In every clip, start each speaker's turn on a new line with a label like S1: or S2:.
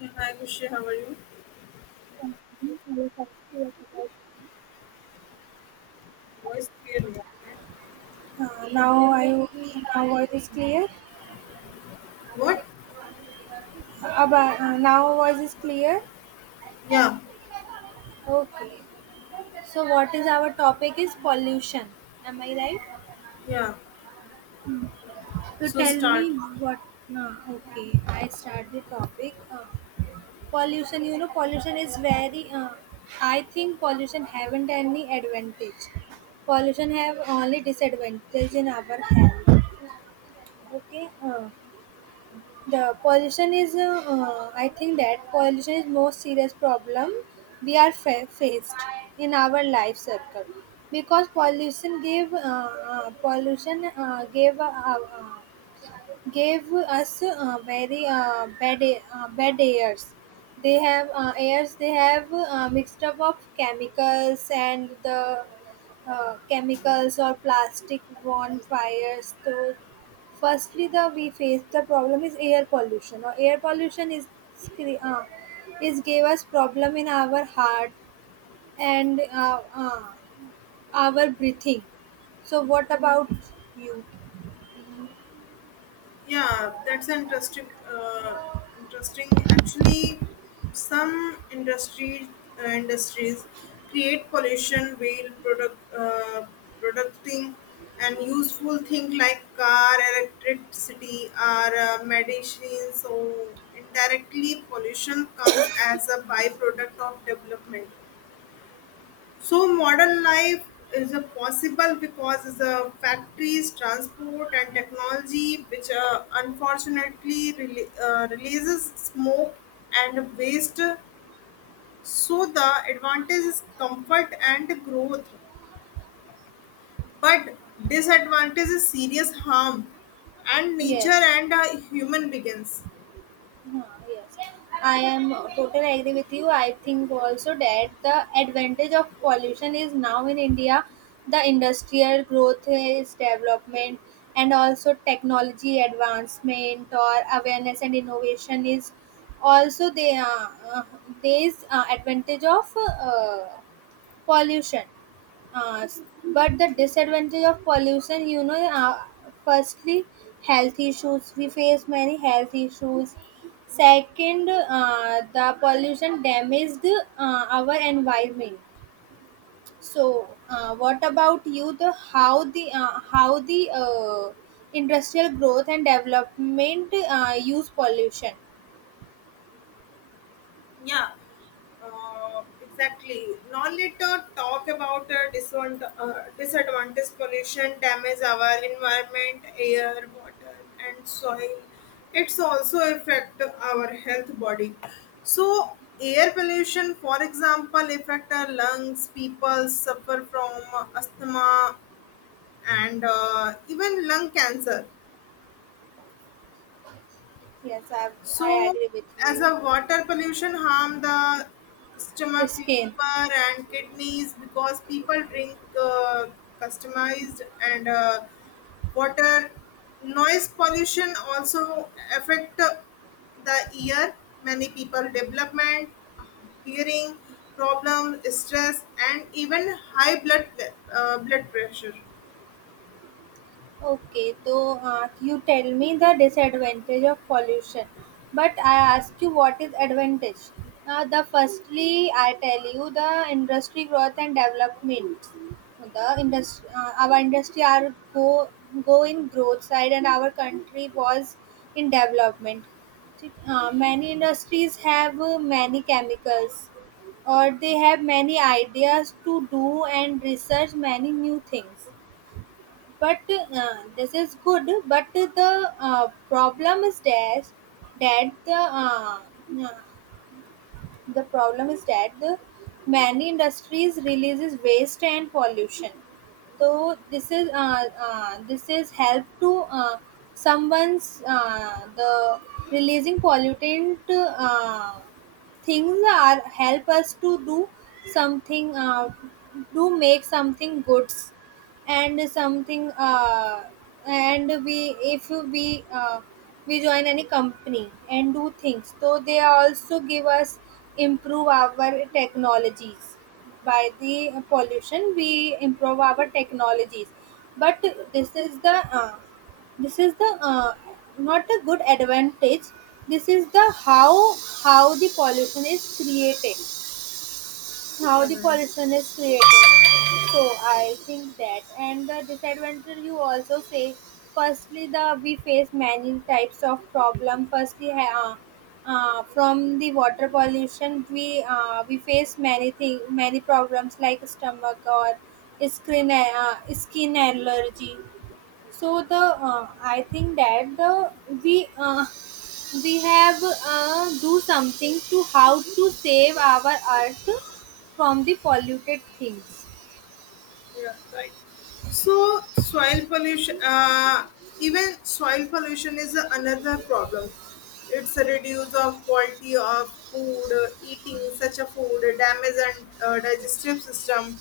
S1: Yeah, hi, Kushi, how are you?
S2: Uh,
S1: Voice clearly. Okay.
S2: Now I now voice is clear.
S1: What?
S2: Aba, now voice is clear.
S1: Yeah.
S2: Okay. So what is our topic is pollution. Am I right?
S1: Yeah.
S2: So
S1: So
S2: tell me
S1: start.
S2: what. No, okay. I start the topic. Pollution. Pollution is very. I think pollution haven't any advantage. Pollution have only disadvantage in our health. Okay. The pollution is, I think that pollution is most serious problem we are faced in our life circle because pollution gave gave us very bad bad airs. They have airs. They have mixed up of chemicals and the chemicals or plastic bonfires. So, firstly, the we face the problem is air pollution. Or air pollution is scre- uh, is gave us problem in our heart and our breathing. So, what about you?
S1: Yeah, that's an interesting. Actually, some industry industries create pollution while producting and useful things like car, electricity, or medicines. So indirectly, pollution comes as a byproduct of development. So modern life is a possible because of the factories, transport, and technology, which unfortunately releases smoke and waste. So the advantage is comfort and growth, but disadvantage is serious harm and nature
S2: Yes.
S1: and human begins.
S2: Huh, yes, I am totally agree with you. I think also that the advantage of pollution is now in India, the industrial growth is development and also technology advancement or awareness and innovation is also the uh, there is advantage of pollution uh, s- but the disadvantage of pollution firstly health issues we face many health issues second the pollution damaged our environment so what about you the how the how the industrial growth and development use pollution.
S1: Yeah, exactly. Now let us talk about disadvantage pollution damage our environment, air, water, and soil. It's also affect our health body. So air pollution, for example, affect our lungs. People suffer from asthma and even lung cancer.
S2: Yes, I i
S1: So,
S2: agree with
S1: as
S2: you.
S1: a water pollution harm the stomach,
S2: Skin.
S1: liver, and kidneys because people drink customized and water. Noise pollution also affect the ear. Many people development, hearing problem, stress, and even high blood blood pressure.
S2: Okay, so you tell me the disadvantage of pollution, but I ask you what is advantage. The firstly, I tell you the industry growth and development. The industry, our industry are go in growth side, and our country was in development. Many industries have many chemicals, or they have many ideas to do and research many new things but this is good. But the problem is that uh, the problem is that the many industries releases waste and pollution. So this is help to someone's the releasing pollutant things are help us to do something do make something goods and something and we if we we join any company and do things so they also give us improve our technologies by the pollution we improve our technologies but this is the uh, this is the not a good advantage. This is the how the pollution is created how
S1: Yeah,
S2: the
S1: right.
S2: pollution is created. So I think that and the disadvantage you also say. Firstly, the we face many types of problem. Firstly, from the water pollution, we face many thing many problems like stomach or skin allergy. So the I think that the we uh, we have do something to how to save our earth from the polluted things.
S1: Yeah, right. So soil pollution, even soil pollution is another problem. It's a reduce of quality of food, eating such a food, damage and digestive system.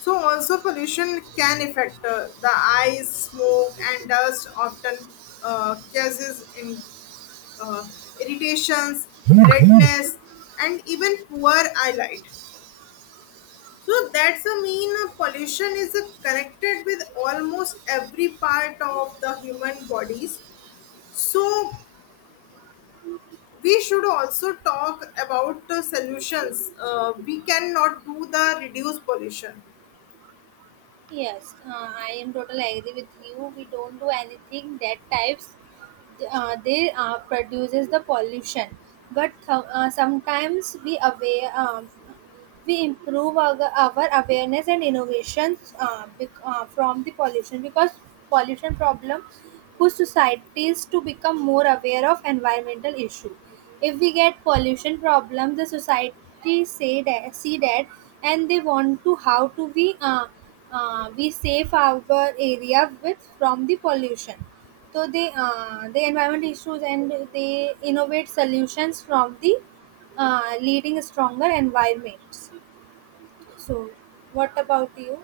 S1: So also pollution can affect the eyes, smoke and dust often causes uh, irritations, redness, and even poor eyelight. So that's a mean pollution is connected with almost every part of the human bodies. So we should also talk about solutions. We cannot do the reduce pollution.
S2: Yes, I am totally agree with you. We don't do anything that types they produces the pollution but sometimes we aware, we improve our awareness and innovations, from the pollution because pollution problem push societies to become more aware of environmental issue. If we get pollution problem the society say that see that and they want to how to we save our area with from the pollution. So they the environment issues and they innovate solutions from the leading stronger environments. So, what about you?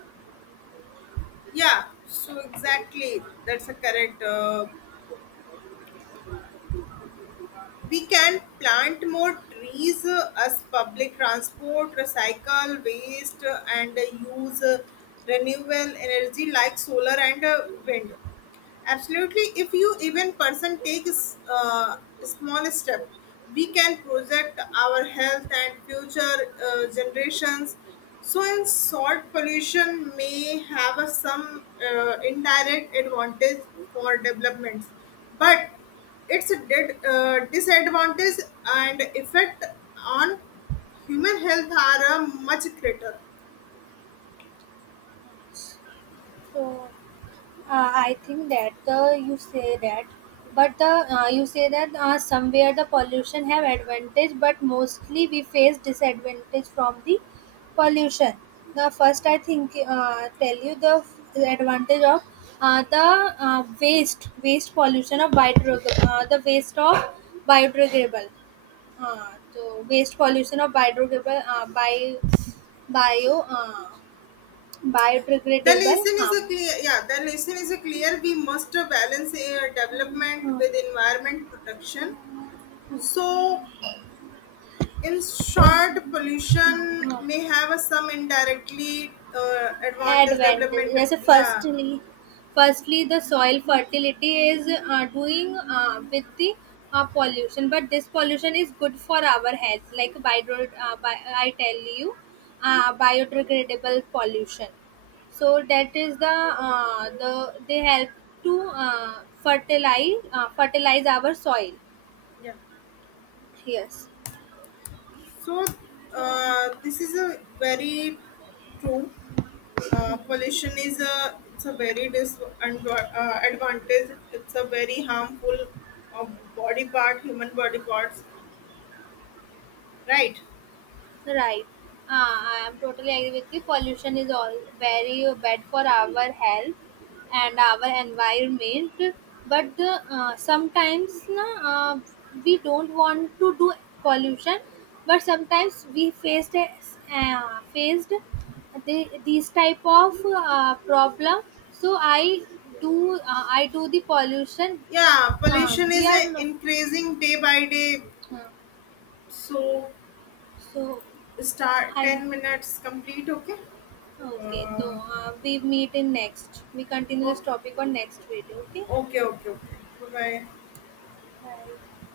S1: Yeah, so exactly that's a correct. We can plant more trees as public transport, recycle waste, and use renewable energy like solar and wind. Absolutely, if you even person takes a small step, we can project our health and future generations. So, in short, pollution may have a, some indirect advantage for developments, but it's a disadvantage and effect on human health are much greater.
S2: So, I think that the you say that, but the you say that somewhere the pollution have advantage, but mostly we face disadvantage from the pollution. The first I think tell you the advantage of the waste pollution of biodegradable, the waste of biodegradable. हाँ, तो waste pollution और biodegradable uh, by bio uh,
S1: The
S2: biodegradable
S1: lesson is
S2: हाँ,
S1: a clear, yeah, the lesson is a clear. We must balance development
S2: हाँ,
S1: with environment protection. So, in short, pollution may
S2: हाँ।
S1: have a some indirectly advantage
S2: Advantage.
S1: development.
S2: Yes.
S1: Yeah,
S2: Firstly the soil fertility is doing with the pollution but this pollution is good for our health like bio, bi I tell you biodegradable pollution. So that is the they help to fertilize our soil.
S1: yeah.
S2: Yes.
S1: So, this is a very true. Pollution is a it's a very disadvantage. Advantage. It's a very harmful uh, body part, human body parts, right?
S2: Right. I am totally agree with you. Pollution is all very bad for our health and our environment. But the, sometimes na, we don't want to do pollution. But sometimes we faced the, these type of problem. So I do the pollution.
S1: Yeah, pollution
S2: We
S1: is
S2: are no,
S1: increasing day by day,
S2: uh,
S1: so
S2: so
S1: start
S2: I
S1: 10 minutes complete. Okay.
S2: okay, so
S1: Uh,
S2: we meet in next. We continue this
S1: oh,
S2: topic on next video. Okay,
S1: okay, okay, okay, bye bye.
S2: bye.